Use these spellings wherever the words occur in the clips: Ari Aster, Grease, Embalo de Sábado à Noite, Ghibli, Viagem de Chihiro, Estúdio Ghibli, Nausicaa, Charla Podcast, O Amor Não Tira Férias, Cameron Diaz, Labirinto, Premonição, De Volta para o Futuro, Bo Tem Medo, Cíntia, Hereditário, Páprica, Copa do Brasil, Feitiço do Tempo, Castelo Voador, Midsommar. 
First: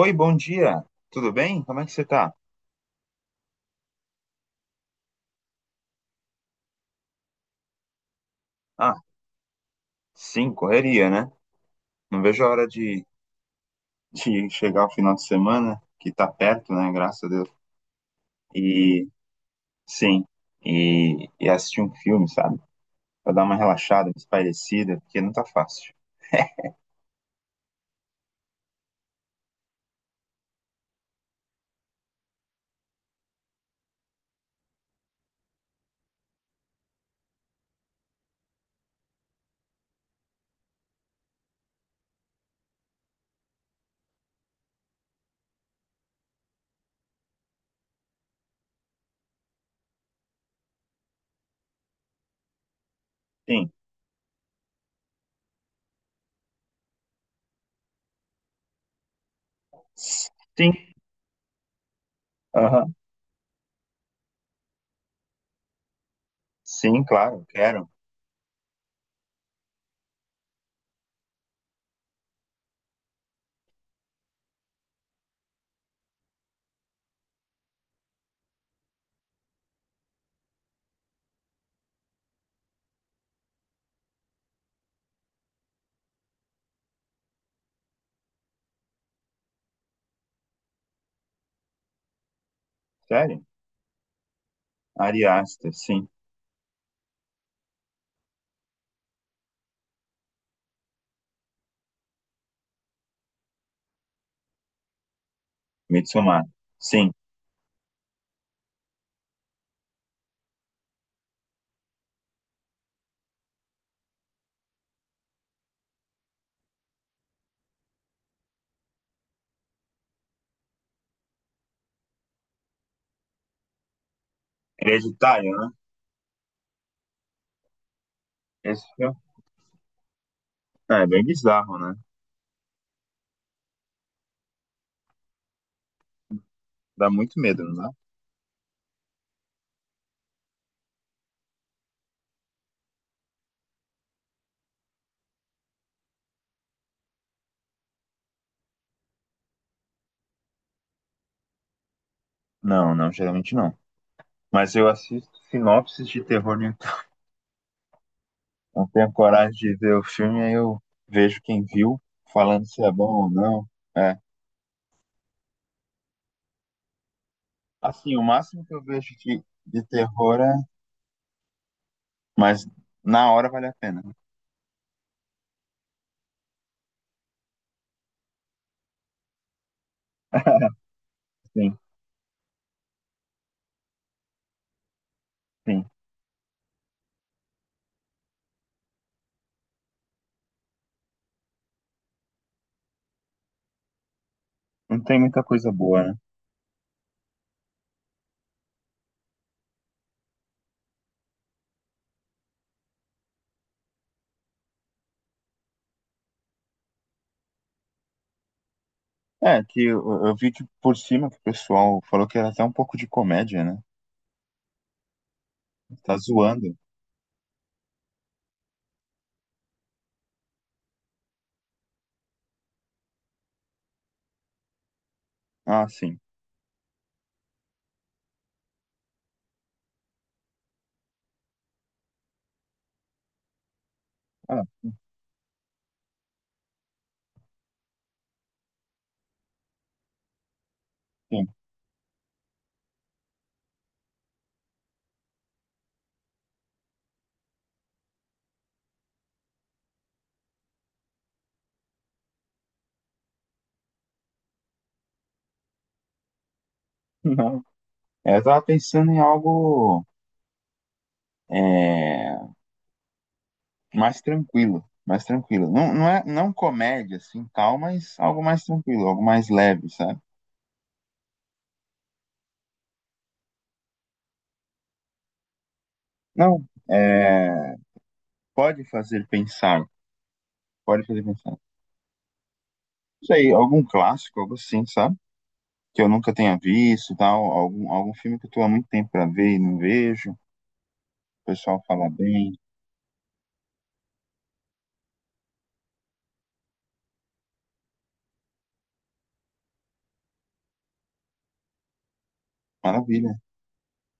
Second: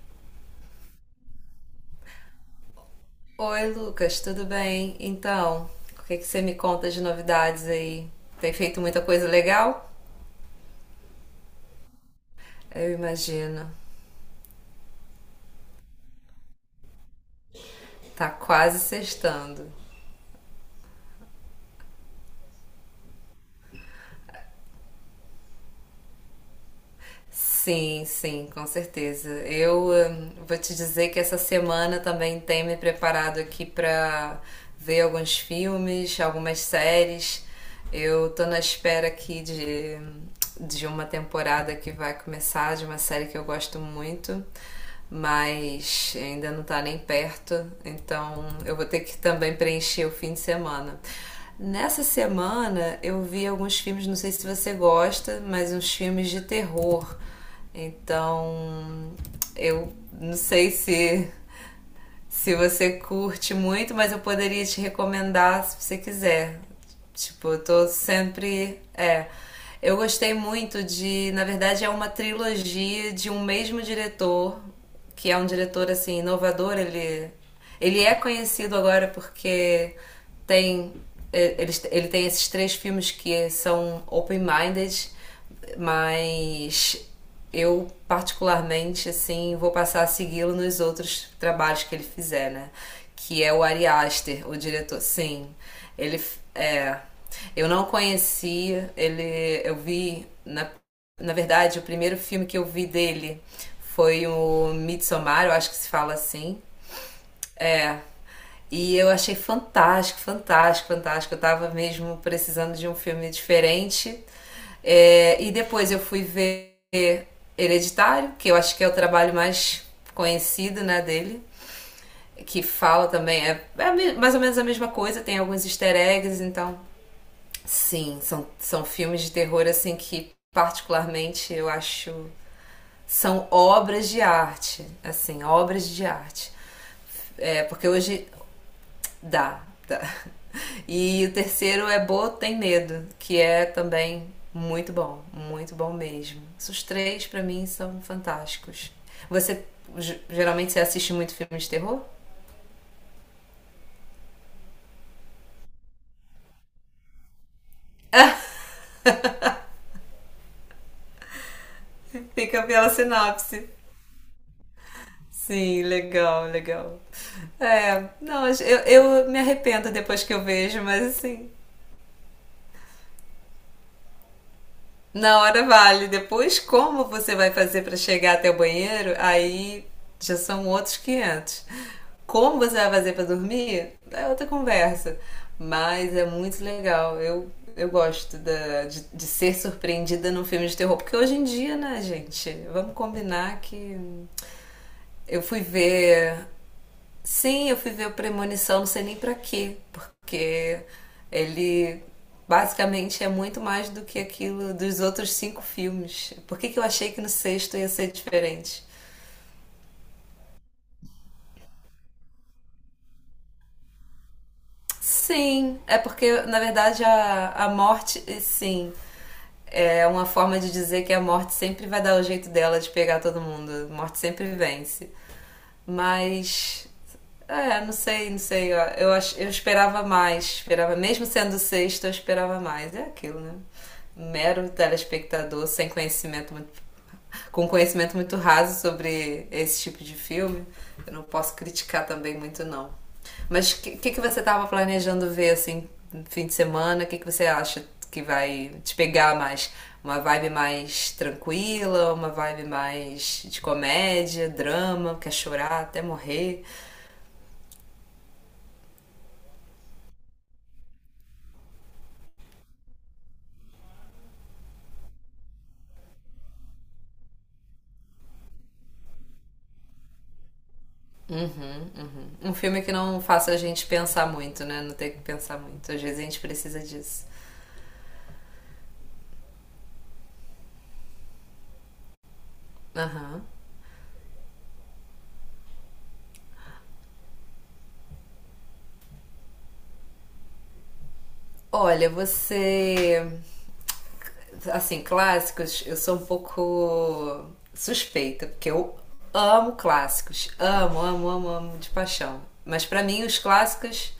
Oi, bom dia. Tudo bem? Como é que você tá? Oi, Lucas, tudo bem? Então, o que é que você me conta de novidades aí? Tem feito muita Ah, coisa legal? sim, correria, né? Não vejo a hora Eu de, imagino. de chegar o final de semana, que tá perto, né? Graças a Deus. Tá quase E sextando. sim, e assistir um filme, sabe? Pra dar uma relaxada, uma espairecida, porque não tá fácil. Sim, sim, com certeza. Eu vou te dizer que essa semana também tem me preparado aqui pra ver alguns filmes, algumas séries. Eu tô na espera aqui de uma temporada que vai começar, de uma série que eu gosto muito. Mas ainda não está nem perto, então eu vou ter que também preencher o fim de semana. Nessa semana eu vi Sim. alguns filmes, não sei se você gosta, mas uns filmes de terror. Então, eu não sei Sim. se Aham. você curte muito, mas eu poderia te recomendar se você quiser. Sim, claro, Tipo, eu quero. tô sempre. É. Eu gostei muito de. Na verdade, é uma trilogia de um mesmo diretor, que é um diretor assim, inovador. Ele é conhecido agora porque tem. Ele tem esses três filmes que são open-minded, mas eu, particularmente, assim, vou passar a segui-lo nos outros trabalhos que ele fizer, né? Que Sério? é o Ari Aster, o diretor. Ari Sim, Aster, sim. ele é. Eu não conhecia, ele. Eu vi, na verdade, o primeiro filme que eu vi dele foi o Midsommar, eu acho que se fala Midsommar. assim. Sim. E eu achei fantástico, fantástico, fantástico. Eu tava mesmo precisando de um filme diferente. É, e depois eu fui ver Hereditário, que eu acho que é o trabalho mais conhecido, né, dele, que fala também, é mais ou menos a mesma coisa, tem Hereditário, alguns né? easter eggs, então, sim, são Esse filme. filmes de terror, assim, que Ah, é bem particularmente eu bizarro, né? acho, são obras de arte, assim, obras de arte, Dá muito medo, é, não porque dá? hoje dá. E o terceiro é Bo Tem Medo, que é também muito bom mesmo. Esses três pra mim são fantásticos. Você Geralmente você assiste muito filme de terror? Não, não, geralmente não. Mas eu assisto sinopses de terror no YouTube. Não tenho coragem de ver o filme, aí eu vejo quem viu, Fica falando se pela é bom ou não. sinopse. É. Sim, legal, legal. É, Assim, o não, máximo que eu, eu vejo eu me de arrependo depois que terror eu é. vejo, mas assim, Mas na hora vale a pena, né? na hora vale. Depois, como você vai fazer para chegar até o banheiro? Aí já são outros quinhentos. Sim, Como você vai fazer para dormir? É outra conversa. sim. Mas é muito legal. Eu gosto de ser surpreendida num filme de terror. Porque hoje em dia, né, gente? Vamos combinar que. Não tem muita Eu fui coisa boa, né? ver Sim, eu fui ver o Premonição, não sei nem pra quê, porque ele basicamente é muito mais do que aquilo dos outros cinco filmes. Por que que eu achei que no sexto ia ser diferente? É, que eu vi que por cima que o pessoal falou que era até um pouco de comédia, né? Sim, é Tá porque na zoando. verdade a morte, sim, é uma forma de dizer que a morte sempre vai dar o jeito dela de pegar todo mundo. A morte sempre vence. Ah, sim. Mas, é, não sei, não sei. Ó, eu esperava mais. Esperava, mesmo sendo sexta, eu esperava mais. É aquilo, né? Ah, Mero telespectador sem conhecimento muito. Com conhecimento muito raso sobre esse tipo de filme, eu não sim. posso criticar também muito, não. Mas o que você estava planejando ver assim, no fim de semana? O que você acha que vai te pegar mais? Uma vibe mais tranquila, uma vibe mais de comédia, drama, quer chorar até morrer. Não. Eu tava pensando em algo. É mais tranquilo, mais tranquilo. Não, não é não comédia assim, tal, mas algo mais tranquilo, algo mais leve, sabe? Uhum, uhum. Um filme que não faça a gente pensar muito, né? Não tem que pensar muito. Às vezes a gente Não, precisa disso. é, pode fazer pensar, pode fazer pensar. Não Aham. sei, algum clássico, algo assim, sabe? Que eu nunca tenha visto, tal, algum, algum filme que eu tô há muito tempo pra ver e não vejo. O pessoal Olha, fala bem, você assim, clássicos, eu sou um pouco suspeita, porque eu amo clássicos. Amo, amo, amo, amo de paixão. Mas pra mim, maravilha. os clássicos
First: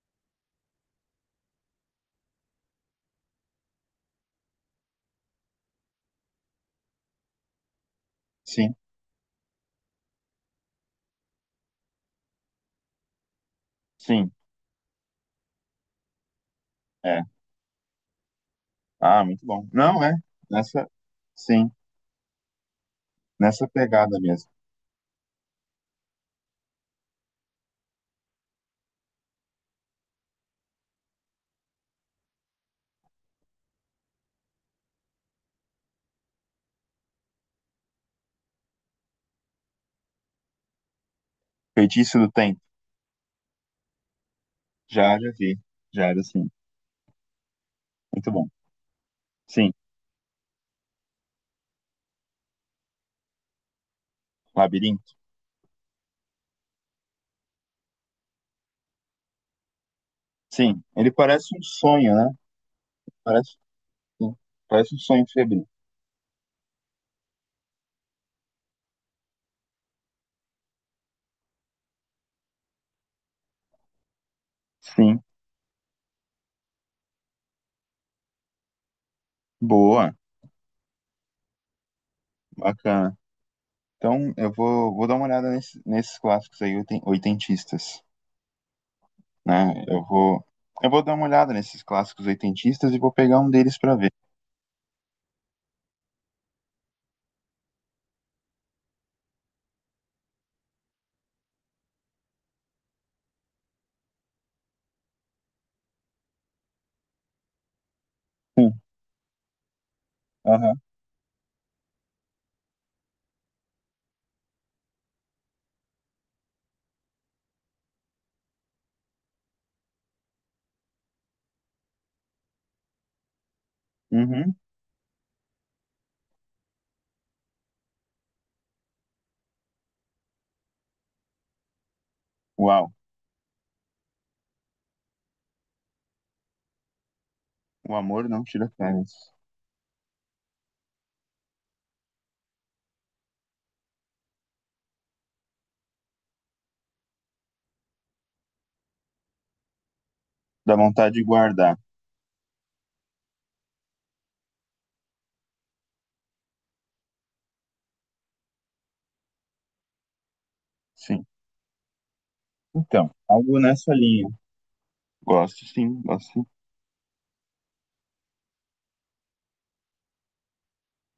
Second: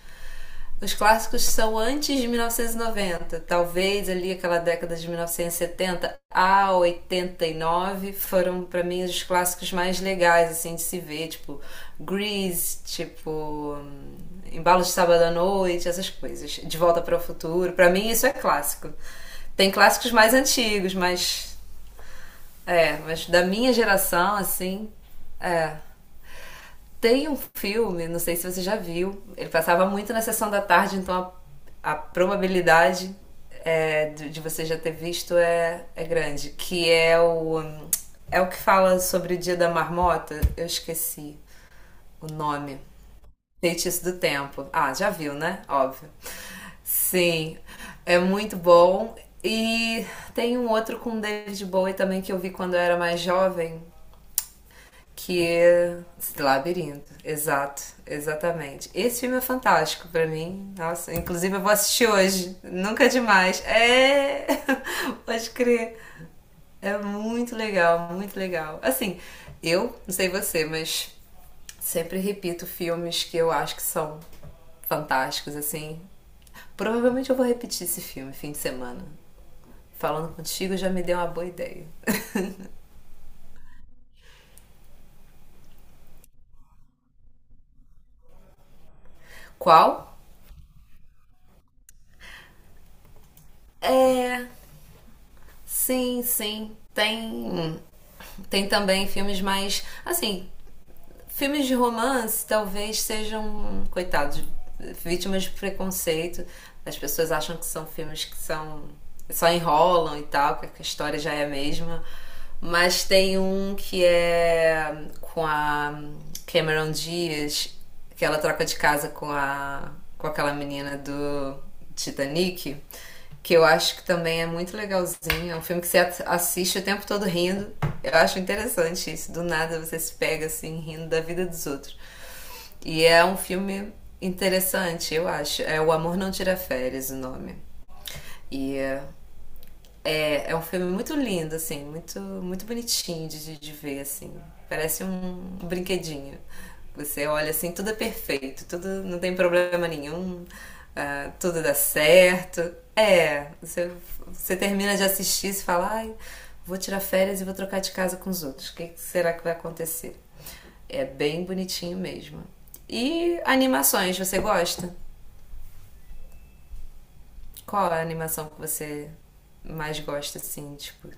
os clássicos são antes de 1990, talvez ali aquela década de 1970 a 89, foram Sim, para mim os clássicos mais legais assim de se ver, tipo Grease, tipo sim, Embalo de Sábado à Noite, essas coisas. De Volta para o é. Futuro, para mim isso é clássico. Ah, muito bom. Tem Não clássicos é mais nessa, antigos, mas sim, é, mas da nessa minha pegada geração mesmo. assim, é, tem um filme, não sei se você já viu, ele passava muito na sessão da tarde, então a probabilidade é, de você já ter visto é grande. Que é o. É o que fala sobre o dia da marmota? Eu esqueci Feitiço o do Tempo, nome. Feitiço do Tempo. Ah, já já viu, vi, né? já Óbvio. era assim, Sim, é muito bom. muito bom. Sim, E tem um outro com David Bowie também que eu vi quando eu era mais jovem, Labirinto. que é esse Labirinto, exato, exatamente. Esse filme é fantástico pra mim. Sim, ele Nossa, parece inclusive eu um vou assistir sonho, né? hoje. Nunca é Parece, demais. sim. É, Parece um sonho pode febril. crer. É muito legal, muito legal. Assim, eu não sei você, mas sempre repito filmes que eu acho que são Sim, fantásticos, assim. Provavelmente eu vou repetir esse filme fim de semana. boa, Falando contigo já me deu uma boa ideia. bacana. Então, eu vou, vou dar uma olhada nesses clássicos aí oitentistas, né? Qual? Eu vou dar uma olhada nesses clássicos oitentistas e vou pegar um deles pra ver. É, sim, sim. Tem um. Tem também filmes mais. Assim, filmes de romance talvez sejam, coitados, vítimas de preconceito. As pessoas acham que são filmes que Sim, são, só enrolam e tal, que aham. a história já é a mesma. Mas tem um que é com a Cameron Diaz, que ela troca de casa com aquela menina do Titanic, que eu acho que também é Uhum. muito legalzinho. É um filme que você assiste o tempo todo rindo. Eu acho interessante isso. Do nada você se pega assim rindo da vida dos outros. Uau, E é um filme interessante, eu acho. É O Amor Não Tira Férias, o nome. o amor não tira E é, férias. é, é um filme muito lindo, assim, muito, muito bonitinho de ver, assim. Parece um brinquedinho. Você olha assim, tudo é perfeito, tudo não tem problema nenhum, Dá vontade de ah, tudo dá guardar, certo. É, você termina de assistir e fala, ai, vou tirar férias e vou trocar de casa com os outros. O que que será que vai acontecer? É sim. bem bonitinho mesmo. Então, E algo nessa animações, linha. você gosta? Gosto, sim, gosto. Sim. Qual a animação que você mais gosta, assim, tipo,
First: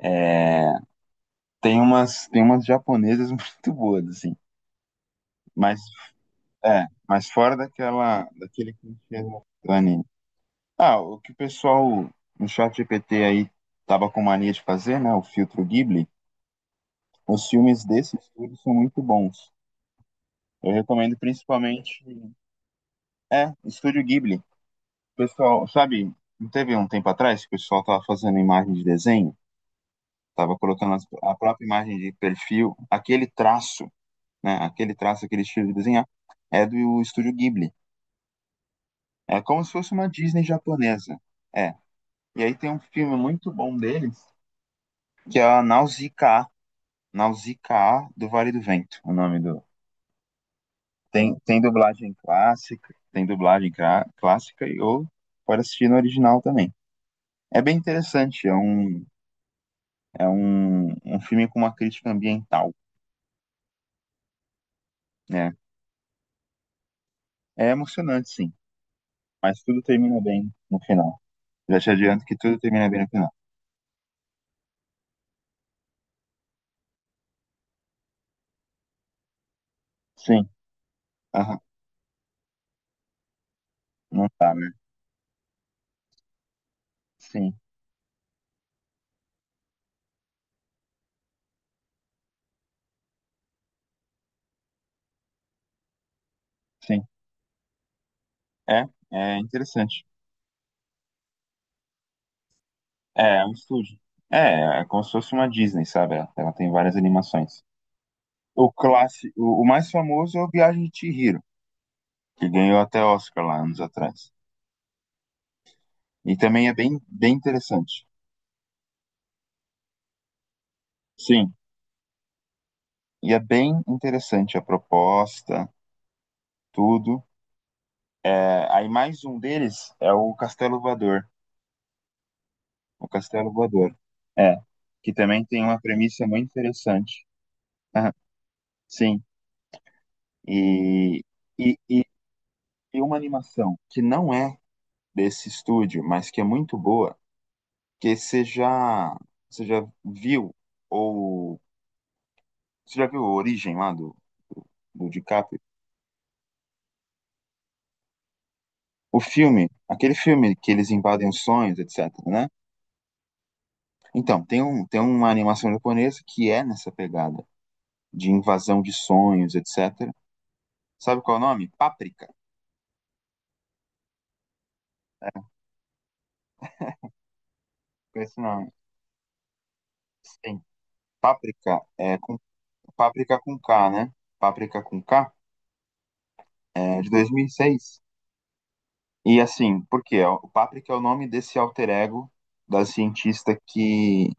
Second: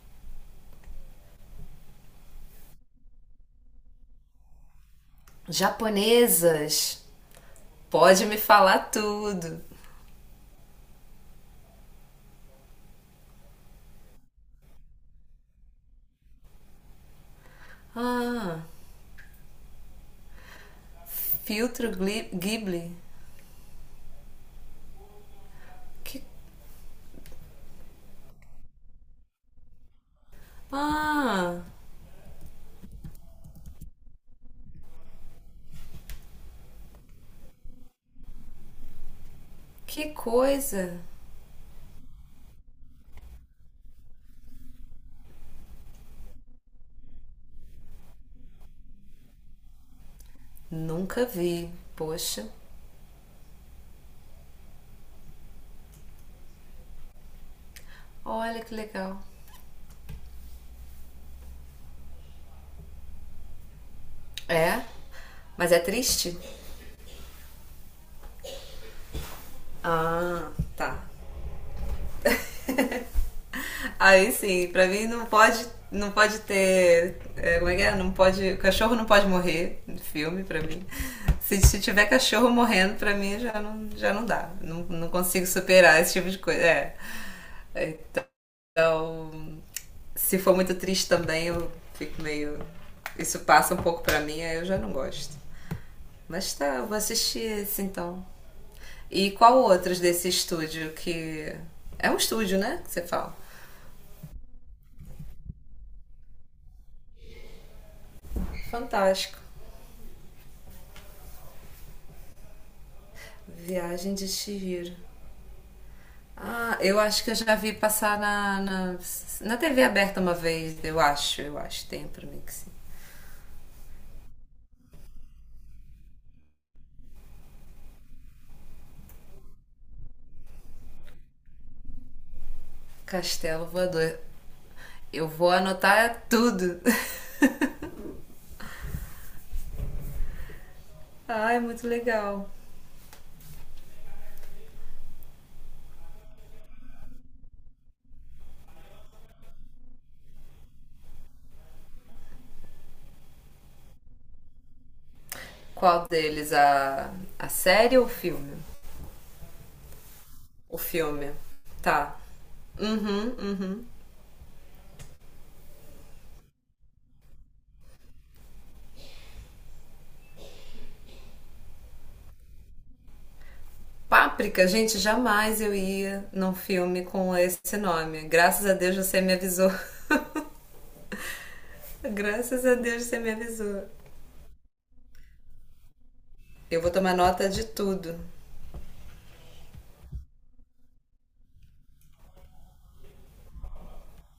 É, tem umas japonesas muito boas, assim. Mas é, japonesas, mas fora daquela, pode me daquele falar clichê do tudo. Dani. Ah, o que o pessoal no chat GPT aí tava com mania de fazer, né? O filtro Ghibli. Os filmes desse estúdio Ah, são muito bons. Eu recomendo filtro principalmente. Ghibli. É, Estúdio Ghibli. Pessoal, sabe, Que... não teve um tempo atrás que o pessoal tava fazendo imagem de desenho? Tava colocando a Ah, própria imagem de perfil, aquele traço, né? Aquele traço, aquele estilo de desenhar, é do Estúdio Ghibli. É como se fosse uma que Disney coisa. japonesa. É. E aí tem um filme muito bom deles, que é a Nausicaa, Nausicaa do Vale do Vento, o nome do. Nunca Tem, tem vi. dublagem Poxa, clássica, tem dublagem clássica e ou pode assistir no original também. É bem interessante, olha que legal. é um, um filme com uma crítica ambiental, É? né? Mas é triste? É emocionante, sim, mas tudo termina bem Ah, no tá. final. Já te adianto que tudo termina bem no final. Aí sim, pra mim não pode, não pode ter. É, como é que é? Não pode. O cachorro não pode morrer no filme, Sim, pra mim. aham, Se tiver cachorro morrendo, pra mim já não não dá. tá, né? Não, não consigo superar esse tipo de coisa. É. Sim, Então, se for muito triste também, eu fico meio. Isso passa um pouco pra mim, aí eu já não gosto. Mas tá, eu vou sim. assistir esse então. É, E é qual outros interessante. desse estúdio que. É um estúdio, né? Que você fala. É, é um estúdio. É, é como se fosse uma Disney, sabe? Ela tem várias animações. O clássico, Fantástico. o mais famoso é o Viagem de Chihiro, que ganhou até Oscar lá anos Viagem de atrás. Chihiro. E também é Ah, bem, eu acho que bem eu já vi interessante. passar na TV aberta uma vez, eu acho, Sim, eu acho, tem pra mim que sim. e é bem interessante a proposta, tudo. É, aí mais um deles é o Castelo Voador. O Castelo Castelo Voador. Voador. É, que Eu também vou tem uma anotar premissa muito tudo. interessante. Aham, sim, e, Ah, é e, muito e legal. e uma animação que não é desse estúdio, mas que é muito boa, que você já viu, ou você já viu a origem lá do, do DiCaprio? Qual deles? A série ou o filme? O filme, aquele filme que O eles invadem filme. os sonhos, Tá. etc, né? Uhum, uhum. Então, tem uma animação japonesa que é nessa pegada de invasão de sonhos, etc. Sabe qual é o nome? Páprica. Páprica, gente, jamais eu ia num filme com esse nome. Esse Graças nome. a Deus você me avisou. Sim. Páprica, é, com, Graças a Deus você me Páprica com avisou. K, né? Páprica com K, Eu vou é, de tomar nota de 2006. tudo. E assim, por quê? É, o Paprika é o nome desse alter ego da cientista que,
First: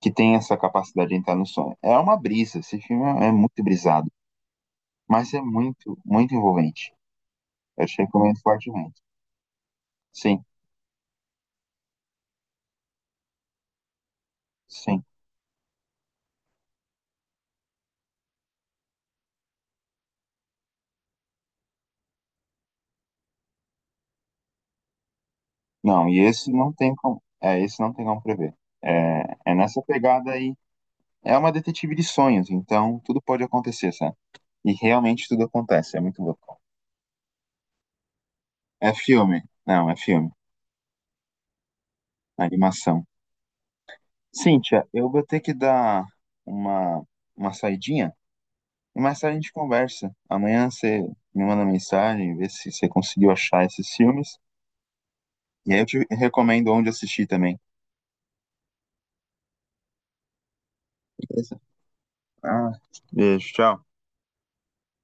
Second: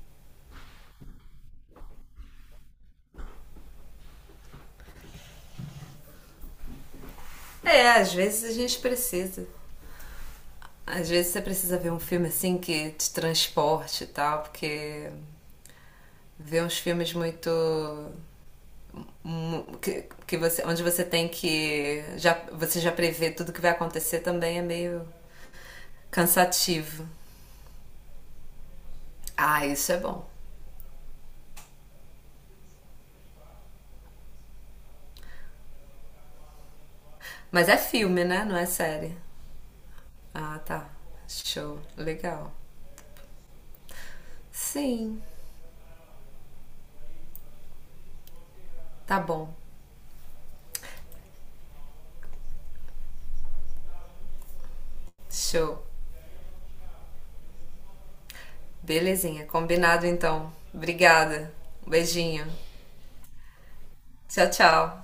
que tem essa capacidade de entrar no sonho. É uma brisa, esse filme é muito brisado, mas é muito, muito envolvente. Eu É, te às recomendo vezes a gente fortemente. precisa. Sim, Às vezes você precisa ver um filme assim que te transporte e tal, sim. porque ver uns filmes muito que você, onde você tem que já você já prevê tudo que vai acontecer também é meio Não, e esse não tem cansativo. como, é, esse não tem como prever. É, é Ah, nessa isso é bom. pegada aí. É uma detetive de sonhos, então tudo pode acontecer, sabe? E realmente tudo acontece, é muito louco. Mas é filme, né? Não é É série. filme. Não, é filme. Ah, tá. Show. Legal. Animação. Cíntia, eu Sim. vou ter que dar uma, uma saidinha e Tá mais tarde a bom. gente conversa. Amanhã você me manda mensagem, vê se você conseguiu achar esses filmes. E aí Show. eu te recomendo onde assistir também. Belezinha. Combinado então. Obrigada. Beleza? Um beijinho. Ah, beijo, tchau. Tchau, tchau.